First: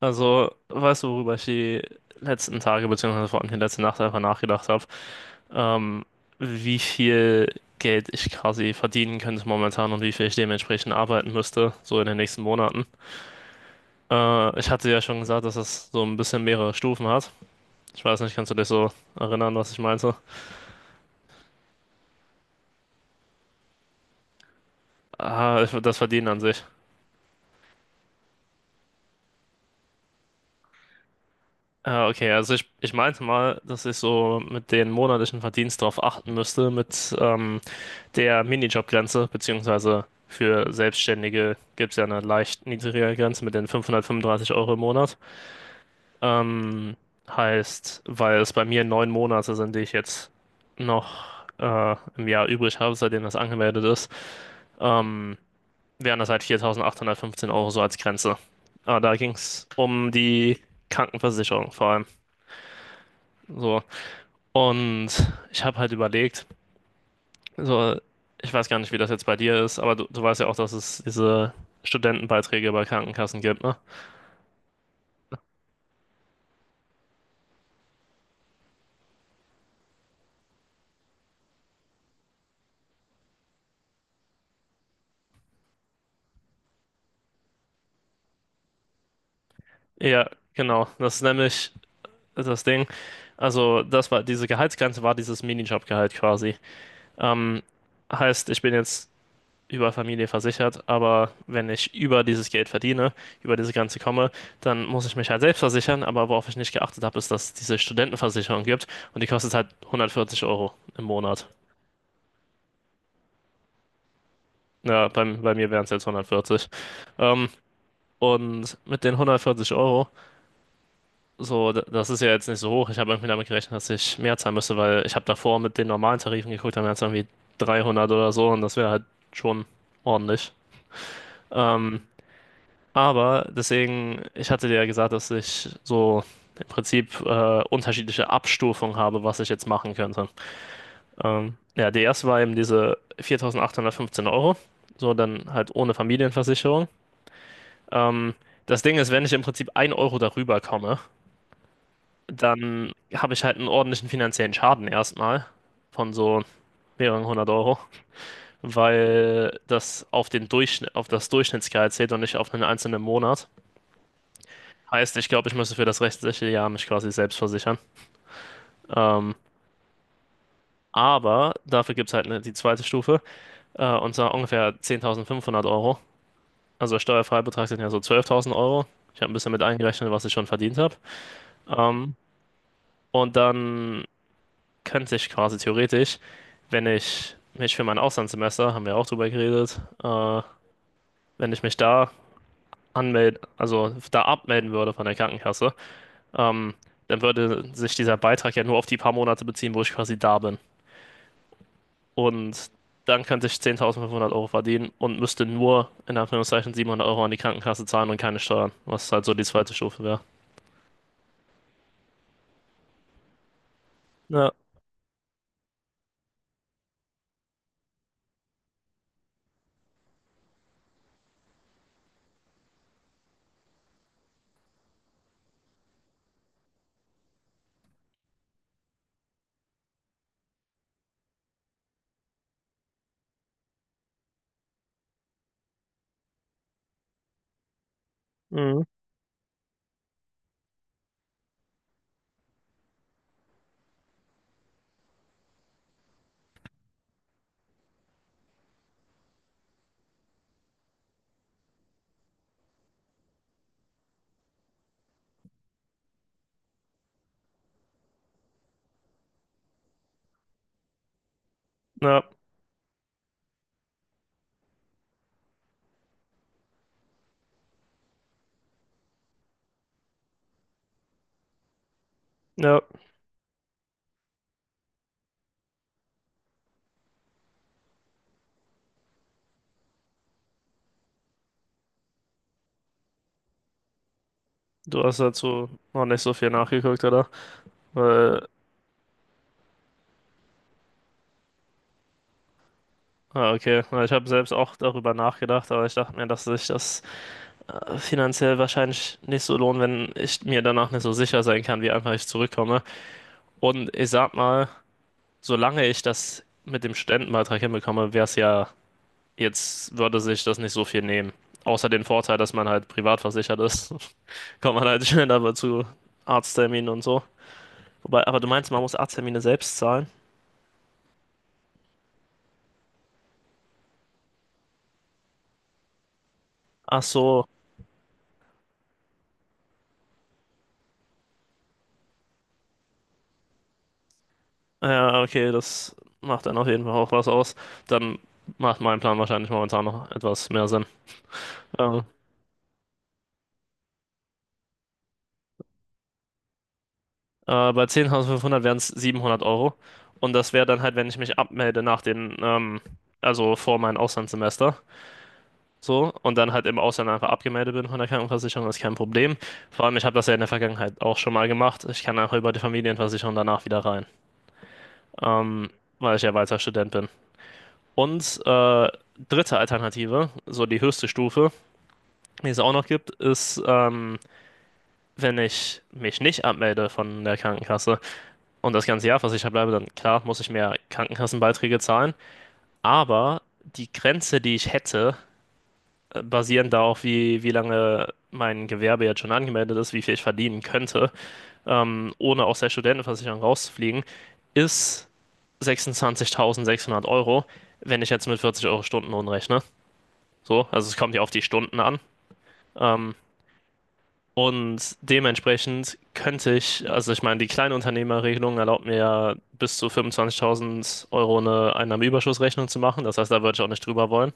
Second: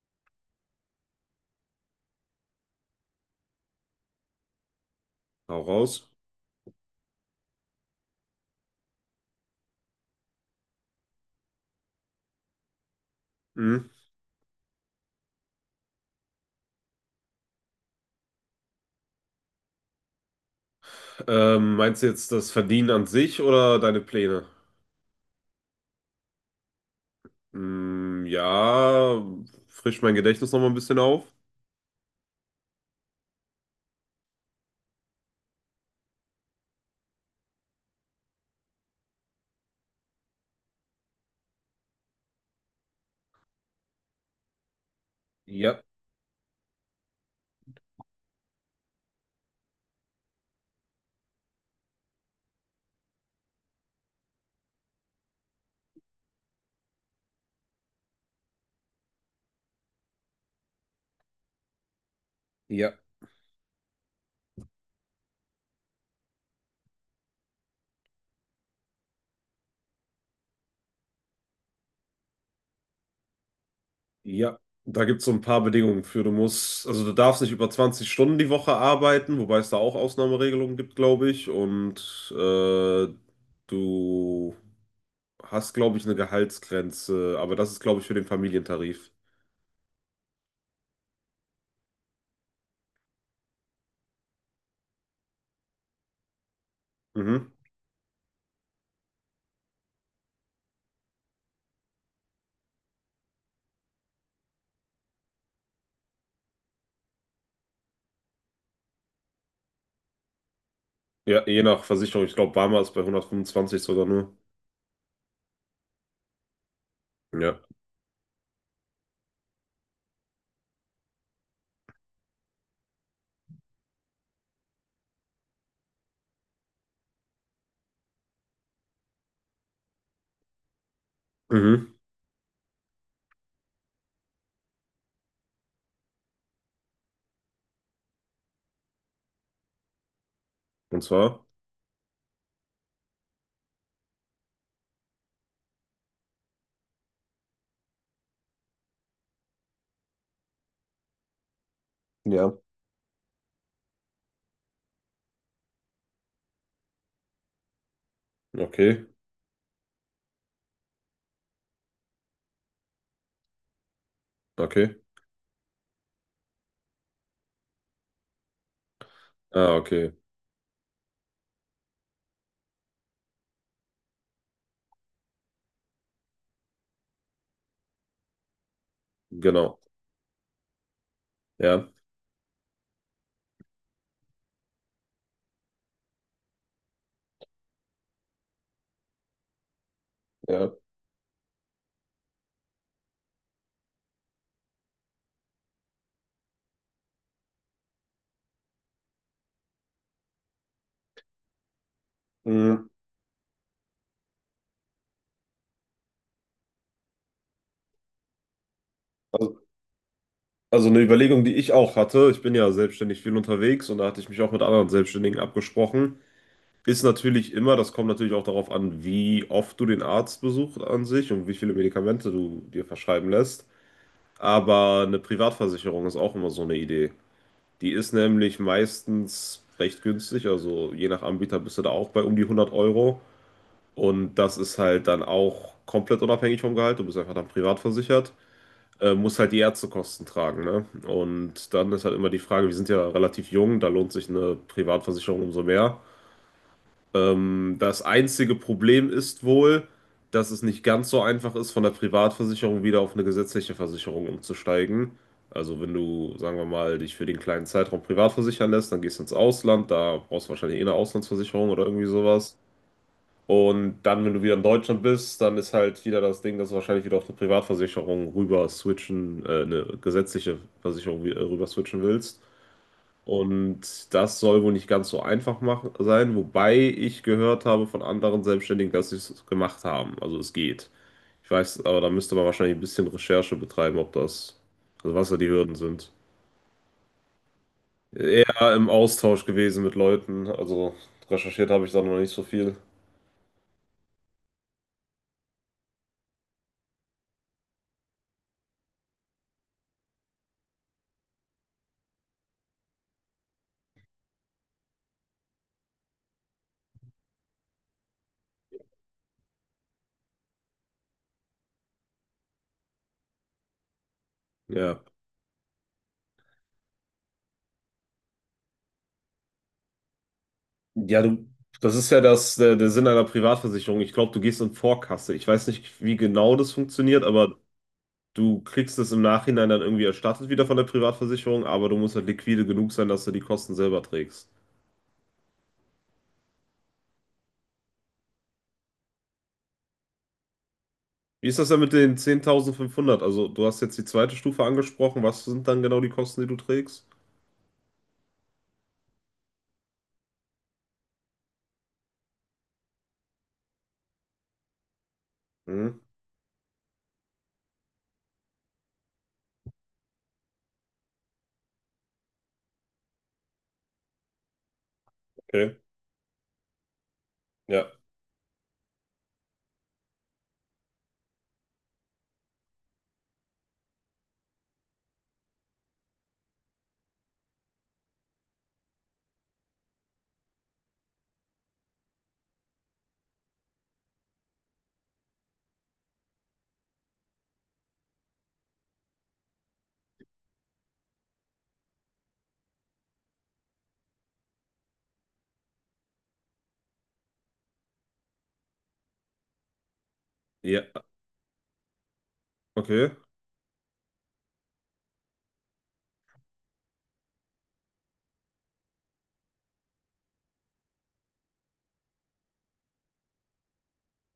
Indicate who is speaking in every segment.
Speaker 1: Also, weißt du, worüber ich die letzten Tage, beziehungsweise vor allem die letzte Nacht einfach nachgedacht habe?
Speaker 2: Hau
Speaker 1: Ähm,
Speaker 2: raus.
Speaker 1: Wie viel Geld ich quasi verdienen könnte momentan und wie viel ich dementsprechend arbeiten müsste, so in den nächsten Monaten.
Speaker 2: Hm.
Speaker 1: Ich hatte ja schon gesagt, dass das so ein bisschen mehrere Stufen hat. Ich weiß nicht, kannst du dich so erinnern, was ich meinte?
Speaker 2: Meinst du jetzt das Verdienen an sich oder deine Pläne?
Speaker 1: Das Verdienen an sich.
Speaker 2: Hm, ja, frisch mein Gedächtnis nochmal ein bisschen auf.
Speaker 1: Okay, also ich meinte mal, dass ich so mit den monatlichen Verdienst darauf achten müsste, mit der Minijobgrenze, beziehungsweise für Selbstständige gibt es ja eine leicht niedrigere Grenze mit den 535 Euro im Monat.
Speaker 2: Ja,
Speaker 1: Ähm, Heißt, weil es bei mir 9 Monate sind, die ich jetzt noch im Jahr übrig habe, seitdem das angemeldet ist, ähm, wären das halt 4.815 Euro so als Grenze. Aber da ging es um die Krankenversicherung vor allem.
Speaker 2: ja,
Speaker 1: So. Und ich habe halt überlegt, so, ich weiß gar nicht, wie das jetzt bei dir ist, aber du weißt ja auch, dass es diese Studentenbeiträge bei Krankenkassen gibt, ne?
Speaker 2: ja. Da gibt es so ein paar Bedingungen für. Also du darfst nicht über 20 Stunden die Woche arbeiten, wobei es da auch Ausnahmeregelungen gibt, glaube ich. Und du hast, glaube ich, eine Gehaltsgrenze, aber das ist, glaube ich, für den Familientarif.
Speaker 1: Ja, genau. Das ist nämlich das Ding. Also, das war diese Gehaltsgrenze war dieses Minijobgehalt quasi.
Speaker 2: Mhm.
Speaker 1: Ähm, Heißt, ich bin jetzt über Familie versichert, aber wenn ich über dieses Geld verdiene, über diese Grenze komme, dann muss ich mich halt selbst versichern. Aber worauf ich nicht geachtet habe, ist, dass es diese Studentenversicherung gibt und die kostet halt 140 Euro im
Speaker 2: Ja,
Speaker 1: Monat.
Speaker 2: je nach Versicherung. Ich glaube, Barmer ist bei 125 sogar nur.
Speaker 1: Ja, bei mir wären es jetzt 140. Ähm,
Speaker 2: Ja.
Speaker 1: und mit den 140 Euro, so, das ist ja jetzt nicht so hoch. Ich habe irgendwie damit gerechnet, dass ich mehr zahlen müsste, weil ich habe davor mit den normalen Tarifen geguckt, dann wären es irgendwie 300 oder so und das wäre halt schon ordentlich.
Speaker 2: Mhm.
Speaker 1: Ähm, aber deswegen, ich hatte dir ja gesagt, dass ich so im Prinzip unterschiedliche Abstufungen habe, was ich jetzt machen könnte.
Speaker 2: Und zwar?
Speaker 1: Ja, die erste war eben diese 4.815 Euro, so dann halt ohne Familienversicherung. Ähm, Das Ding ist, wenn ich im Prinzip ein Euro darüber komme,
Speaker 2: Ja,
Speaker 1: dann habe ich halt einen ordentlichen finanziellen Schaden erstmal von so mehreren hundert Euro,
Speaker 2: okay,
Speaker 1: weil das auf den Durchschnitt, auf das Durchschnittsgehalt zählt und nicht auf einen einzelnen Monat.
Speaker 2: okay.
Speaker 1: Heißt, ich glaube, ich müsste für das restliche Jahr mich quasi selbst versichern. Ähm,
Speaker 2: Ah, okay,
Speaker 1: aber dafür gibt es halt die zweite Stufe, und zwar ungefähr 10.500 Euro. Also Steuerfreibetrag sind ja so 12.000 Euro. Ich habe ein bisschen mit
Speaker 2: genau.
Speaker 1: eingerechnet, was ich schon verdient habe.
Speaker 2: Ja,
Speaker 1: Ähm, und dann könnte ich quasi theoretisch, wenn ich mich für mein Auslandssemester, haben wir auch drüber geredet,
Speaker 2: ja,
Speaker 1: wenn ich mich da anmelden, also da abmelden würde von der Krankenkasse, ähm, dann würde sich dieser Beitrag ja nur auf die paar Monate beziehen, wo ich quasi da bin. Und
Speaker 2: mhm.
Speaker 1: dann könnte ich 10.500 Euro verdienen und müsste nur in Anführungszeichen 700 Euro an die Krankenkasse zahlen und keine Steuern, was halt so die
Speaker 2: Also,
Speaker 1: zweite Stufe wäre.
Speaker 2: also eine Überlegung, die ich auch hatte, ich bin ja selbstständig viel unterwegs und da hatte ich mich
Speaker 1: Ja,
Speaker 2: auch mit anderen Selbstständigen abgesprochen, ist natürlich immer, das kommt natürlich auch darauf an, wie oft du den Arzt besuchst an sich und wie viele Medikamente du dir verschreiben lässt. Aber eine Privatversicherung ist auch immer so eine Idee. Die ist nämlich meistens recht günstig, also je nach Anbieter bist du da auch bei um die 100 Euro. Und das ist halt dann auch komplett unabhängig vom Gehalt. Du bist einfach dann privat versichert,
Speaker 1: mhm.
Speaker 2: musst halt die Ärztekosten tragen, ne? Und dann ist halt immer die Frage, wir sind ja relativ jung, da lohnt sich eine Privatversicherung umso mehr. Das einzige Problem ist wohl, dass es nicht ganz so einfach ist, von der Privatversicherung wieder auf eine gesetzliche Versicherung umzusteigen. Also wenn du, sagen wir mal, dich für den kleinen Zeitraum privat versichern lässt, dann gehst du ins Ausland, da brauchst du wahrscheinlich eh eine Auslandsversicherung oder irgendwie
Speaker 1: Ja,
Speaker 2: sowas. Und dann, wenn du wieder in Deutschland bist, dann ist halt wieder das Ding, dass du wahrscheinlich wieder auf eine Privatversicherung rüber switchen, eine gesetzliche Versicherung rüber switchen willst.
Speaker 1: ja,
Speaker 2: Und das soll wohl nicht ganz so einfach machen, sein, wobei ich gehört habe von anderen Selbstständigen, dass sie es gemacht haben. Also es geht. Ich weiß, aber da müsste man wahrscheinlich ein bisschen Recherche betreiben, ob das,
Speaker 1: du
Speaker 2: also
Speaker 1: hast
Speaker 2: was da die
Speaker 1: dazu
Speaker 2: Hürden
Speaker 1: noch
Speaker 2: sind.
Speaker 1: nicht so viel nachgeguckt, oder? Weil
Speaker 2: Eher im Austausch gewesen mit Leuten, also recherchiert habe ich da noch nicht so viel.
Speaker 1: Okay. Na, ich habe selbst auch darüber nachgedacht, aber ich dachte mir, dass sich das finanziell wahrscheinlich nicht so lohnt, wenn ich mir danach nicht so sicher sein kann, wie einfach ich zurückkomme. Und ich sag mal, solange ich das mit dem Studentenbeitrag hinbekomme, wäre es ja, jetzt würde sich das nicht so viel nehmen. Außer den Vorteil, dass man halt privat versichert ist, kommt man
Speaker 2: Ja.
Speaker 1: halt schneller aber zu Arztterminen und so. Wobei, aber du meinst, man muss Arzttermine selbst zahlen?
Speaker 2: Ja, du, das ist ja das, der Sinn einer Privatversicherung. Ich glaube, du gehst in Vorkasse. Ich weiß nicht, wie genau das
Speaker 1: Ach
Speaker 2: funktioniert,
Speaker 1: so.
Speaker 2: aber du kriegst es im Nachhinein dann irgendwie erstattet wieder von der Privatversicherung, aber du musst halt liquide genug sein, dass du die Kosten selber trägst.
Speaker 1: Ja, okay, das macht dann auf jeden Fall auch was aus. Dann macht mein Plan wahrscheinlich momentan noch etwas mehr Sinn.
Speaker 2: Wie ist das denn mit
Speaker 1: Ähm,
Speaker 2: den 10.500? Also, du hast jetzt die zweite Stufe angesprochen. Was sind dann genau die Kosten, die du trägst?
Speaker 1: Bei 10.500 wären es 700 Euro. Und das wäre dann halt, wenn ich mich abmelde nach den, also vor meinem Auslandssemester.
Speaker 2: Mhm,
Speaker 1: So, und dann halt im Ausland einfach abgemeldet bin von der Krankenversicherung, ist kein Problem. Vor allem, ich habe das ja in der Vergangenheit auch schon mal gemacht. Ich kann einfach über die Familienversicherung danach wieder rein, ähm,
Speaker 2: okay.
Speaker 1: weil ich ja weiter Student bin.
Speaker 2: Ja.
Speaker 1: Und dritte Alternative, so die höchste Stufe, die es auch noch gibt, ist, wenn ich mich nicht abmelde von der Krankenkasse und das ganze Jahr versichert bleibe, dann klar muss ich mehr Krankenkassenbeiträge zahlen. Aber die Grenze, die ich hätte, basierend darauf, wie lange mein Gewerbe jetzt schon angemeldet ist, wie viel ich verdienen könnte, ohne aus der Studentenversicherung rauszufliegen, ist 26.600 Euro, wenn ich jetzt mit 40 Euro Stundenlohn rechne. So,
Speaker 2: Ja,
Speaker 1: also es kommt ja auf die Stunden an.
Speaker 2: okay.
Speaker 1: Ähm, Und dementsprechend könnte ich, also ich meine, die Kleinunternehmerregelung erlaubt mir ja bis zu 25.000 Euro eine Einnahmenüberschussrechnung zu machen. Das heißt, da würde ich auch nicht drüber wollen.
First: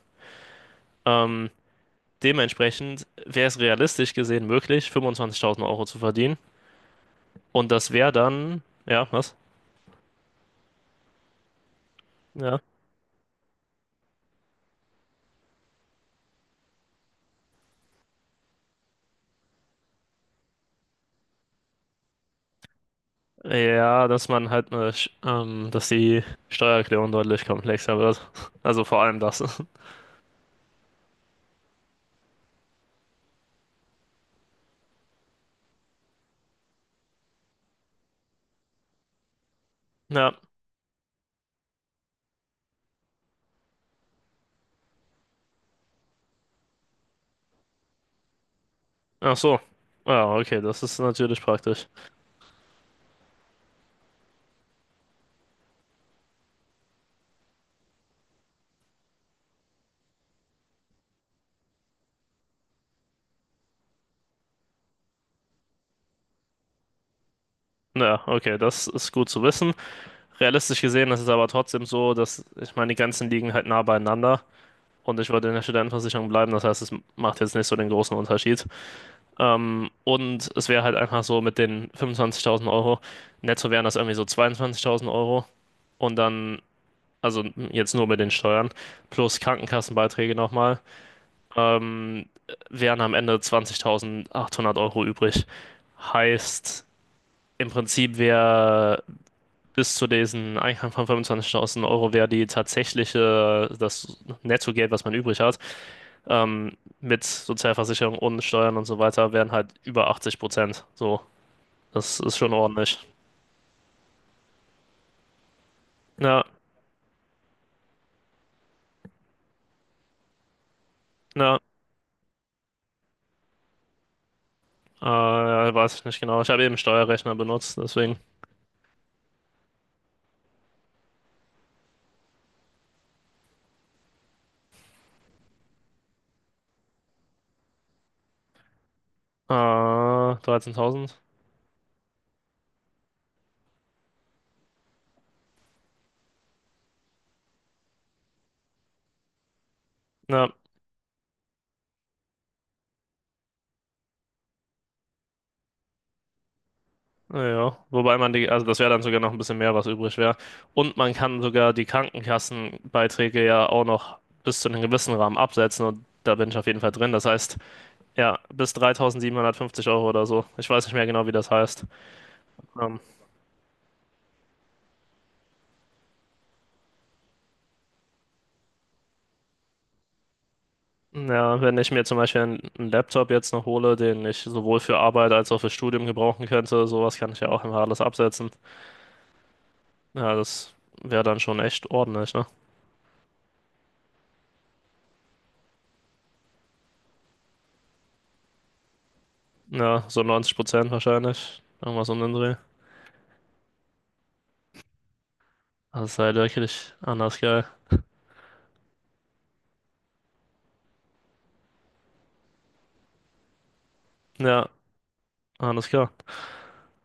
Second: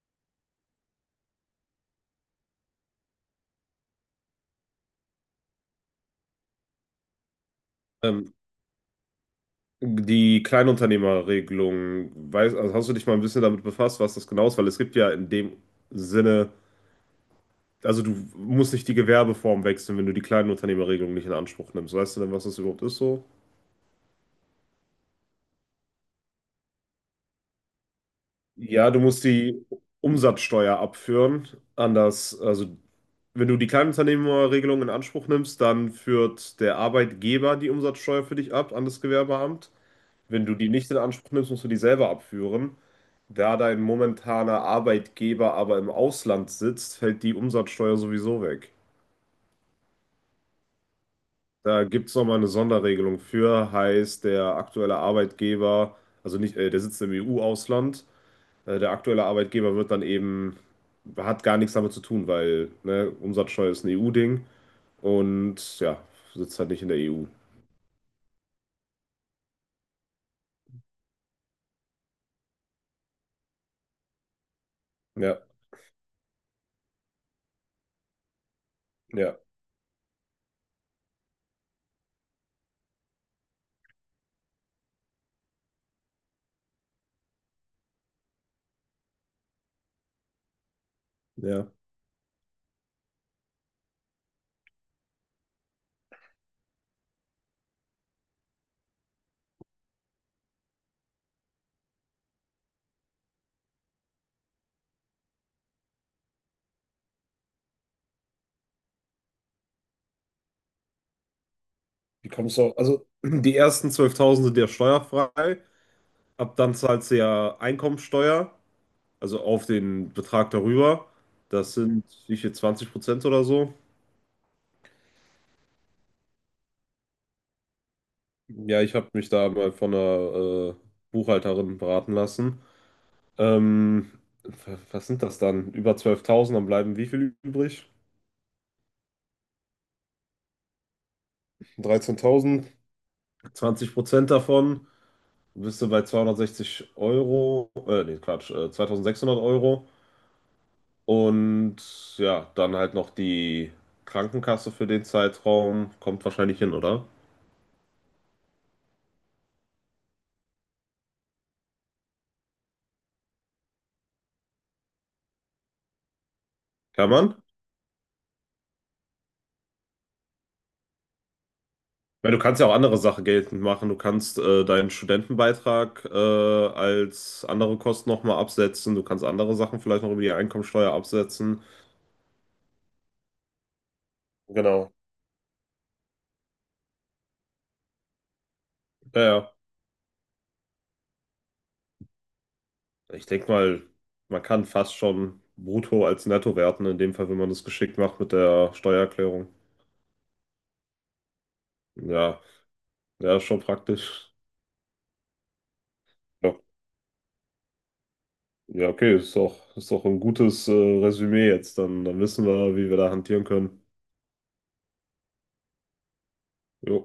Speaker 1: Ähm, Dementsprechend wäre es realistisch gesehen möglich, 25.000 Euro zu verdienen. Und das wäre
Speaker 2: Ähm,
Speaker 1: dann, ja, was?
Speaker 2: Die Kleinunternehmerregelung, weiß,
Speaker 1: Ja.
Speaker 2: also hast du dich mal ein bisschen damit befasst, was das genau ist? Weil es gibt ja in dem Sinne also du musst nicht die Gewerbeform wechseln, wenn du die Kleinunternehmerregelung nicht in Anspruch nimmst. Weißt du denn, was das überhaupt ist so?
Speaker 1: Ja, dass man halt dass die Steuererklärung deutlich komplexer wird. Also
Speaker 2: Ja, du
Speaker 1: vor allem
Speaker 2: musst
Speaker 1: das.
Speaker 2: die Umsatzsteuer abführen. Anders, also wenn du die Kleinunternehmerregelung in Anspruch nimmst, dann führt der Arbeitgeber die Umsatzsteuer für dich ab an das Gewerbeamt.
Speaker 1: Ja,
Speaker 2: Wenn du die nicht in Anspruch nimmst, musst du die selber abführen. Da dein momentaner Arbeitgeber aber im Ausland sitzt, fällt die Umsatzsteuer sowieso weg.
Speaker 1: ach so. Ja, okay, das ist natürlich
Speaker 2: Da
Speaker 1: praktisch.
Speaker 2: gibt es nochmal eine Sonderregelung für, heißt der aktuelle Arbeitgeber, also nicht, der sitzt im EU-Ausland, der aktuelle Arbeitgeber wird dann eben, hat gar nichts damit zu tun, weil ne, Umsatzsteuer ist ein EU-Ding und ja, sitzt halt nicht in der EU.
Speaker 1: Ja, okay, das ist gut zu wissen. Realistisch gesehen ist es aber trotzdem so, dass ich meine, die Grenzen liegen halt nah beieinander und ich
Speaker 2: Ja,
Speaker 1: würde in der Studentenversicherung bleiben. Das heißt, es macht jetzt nicht so den großen Unterschied.
Speaker 2: ja,
Speaker 1: Und es wäre halt einfach so mit den 25.000 Euro, netto wären das irgendwie so 22.000 Euro und dann, also jetzt nur mit den Steuern plus Krankenkassenbeiträge nochmal,
Speaker 2: ja.
Speaker 1: ähm, wären am Ende 20.800 Euro übrig. Heißt, im Prinzip wäre bis zu diesen Einkommen von 25.000 Euro wäre die tatsächliche, das Nettogeld, was man übrig hat, mit Sozialversicherung und Steuern und so weiter, wären halt über 80%. So, das
Speaker 2: Wie
Speaker 1: ist schon
Speaker 2: kommst du auf?
Speaker 1: ordentlich.
Speaker 2: Also, die ersten 12.000 sind ja steuerfrei,
Speaker 1: Ja,
Speaker 2: ab dann zahlst du ja Einkommensteuer, also auf den Betrag darüber.
Speaker 1: ja,
Speaker 2: Das sind wie viel, 20% oder so?
Speaker 1: äh, weiß ich nicht genau. Ich habe eben Steuerrechner benutzt, deswegen
Speaker 2: Ja, ich habe mich da mal von einer Buchhalterin beraten lassen. Ähm, Was sind das dann? Über 12.000? Dann bleiben wie viel übrig?
Speaker 1: 13.000.
Speaker 2: 13.000. 20% davon. Du bist du bei 260 Euro, nee, Quatsch, 2600 Euro.
Speaker 1: Ja,
Speaker 2: Und ja, dann halt noch die Krankenkasse für den Zeitraum. Kommt wahrscheinlich hin, oder?
Speaker 1: naja, wobei man also das wäre dann sogar noch ein bisschen mehr, was übrig wäre. Und man kann sogar die Krankenkassenbeiträge ja auch noch bis zu einem gewissen Rahmen absetzen und da bin ich auf jeden Fall drin.
Speaker 2: Kann
Speaker 1: Das
Speaker 2: man?
Speaker 1: heißt, ja, bis 3.750 Euro oder so. Ich weiß nicht mehr genau, wie das heißt.
Speaker 2: Ja, du kannst ja auch andere
Speaker 1: Ähm,
Speaker 2: Sachen geltend machen. Du kannst deinen Studentenbeitrag als andere Kosten nochmal absetzen. Du kannst andere Sachen vielleicht noch über die Einkommensteuer
Speaker 1: ja,
Speaker 2: absetzen.
Speaker 1: wenn ich mir zum Beispiel einen Laptop jetzt noch hole, den ich sowohl
Speaker 2: Genau.
Speaker 1: für Arbeit als auch für Studium gebrauchen könnte, sowas kann ich ja auch immer alles absetzen.
Speaker 2: Ja, ja.
Speaker 1: Ja, das wäre dann schon echt ordentlich, ne?
Speaker 2: Ich denke mal, man kann fast schon brutto als netto werten, in dem Fall, wenn man das geschickt macht mit der Steuererklärung.
Speaker 1: Ja, so 90% wahrscheinlich. Irgendwas um den
Speaker 2: Ja,
Speaker 1: Dreh.
Speaker 2: ja, ist schon praktisch.
Speaker 1: Das ist halt
Speaker 2: Ja,
Speaker 1: wirklich anders geil.
Speaker 2: ja, okay, ist doch ein gutes Resümee jetzt. Dann, dann wissen wir, wie wir da hantieren können.
Speaker 1: Ja, alles klar.
Speaker 2: Jo.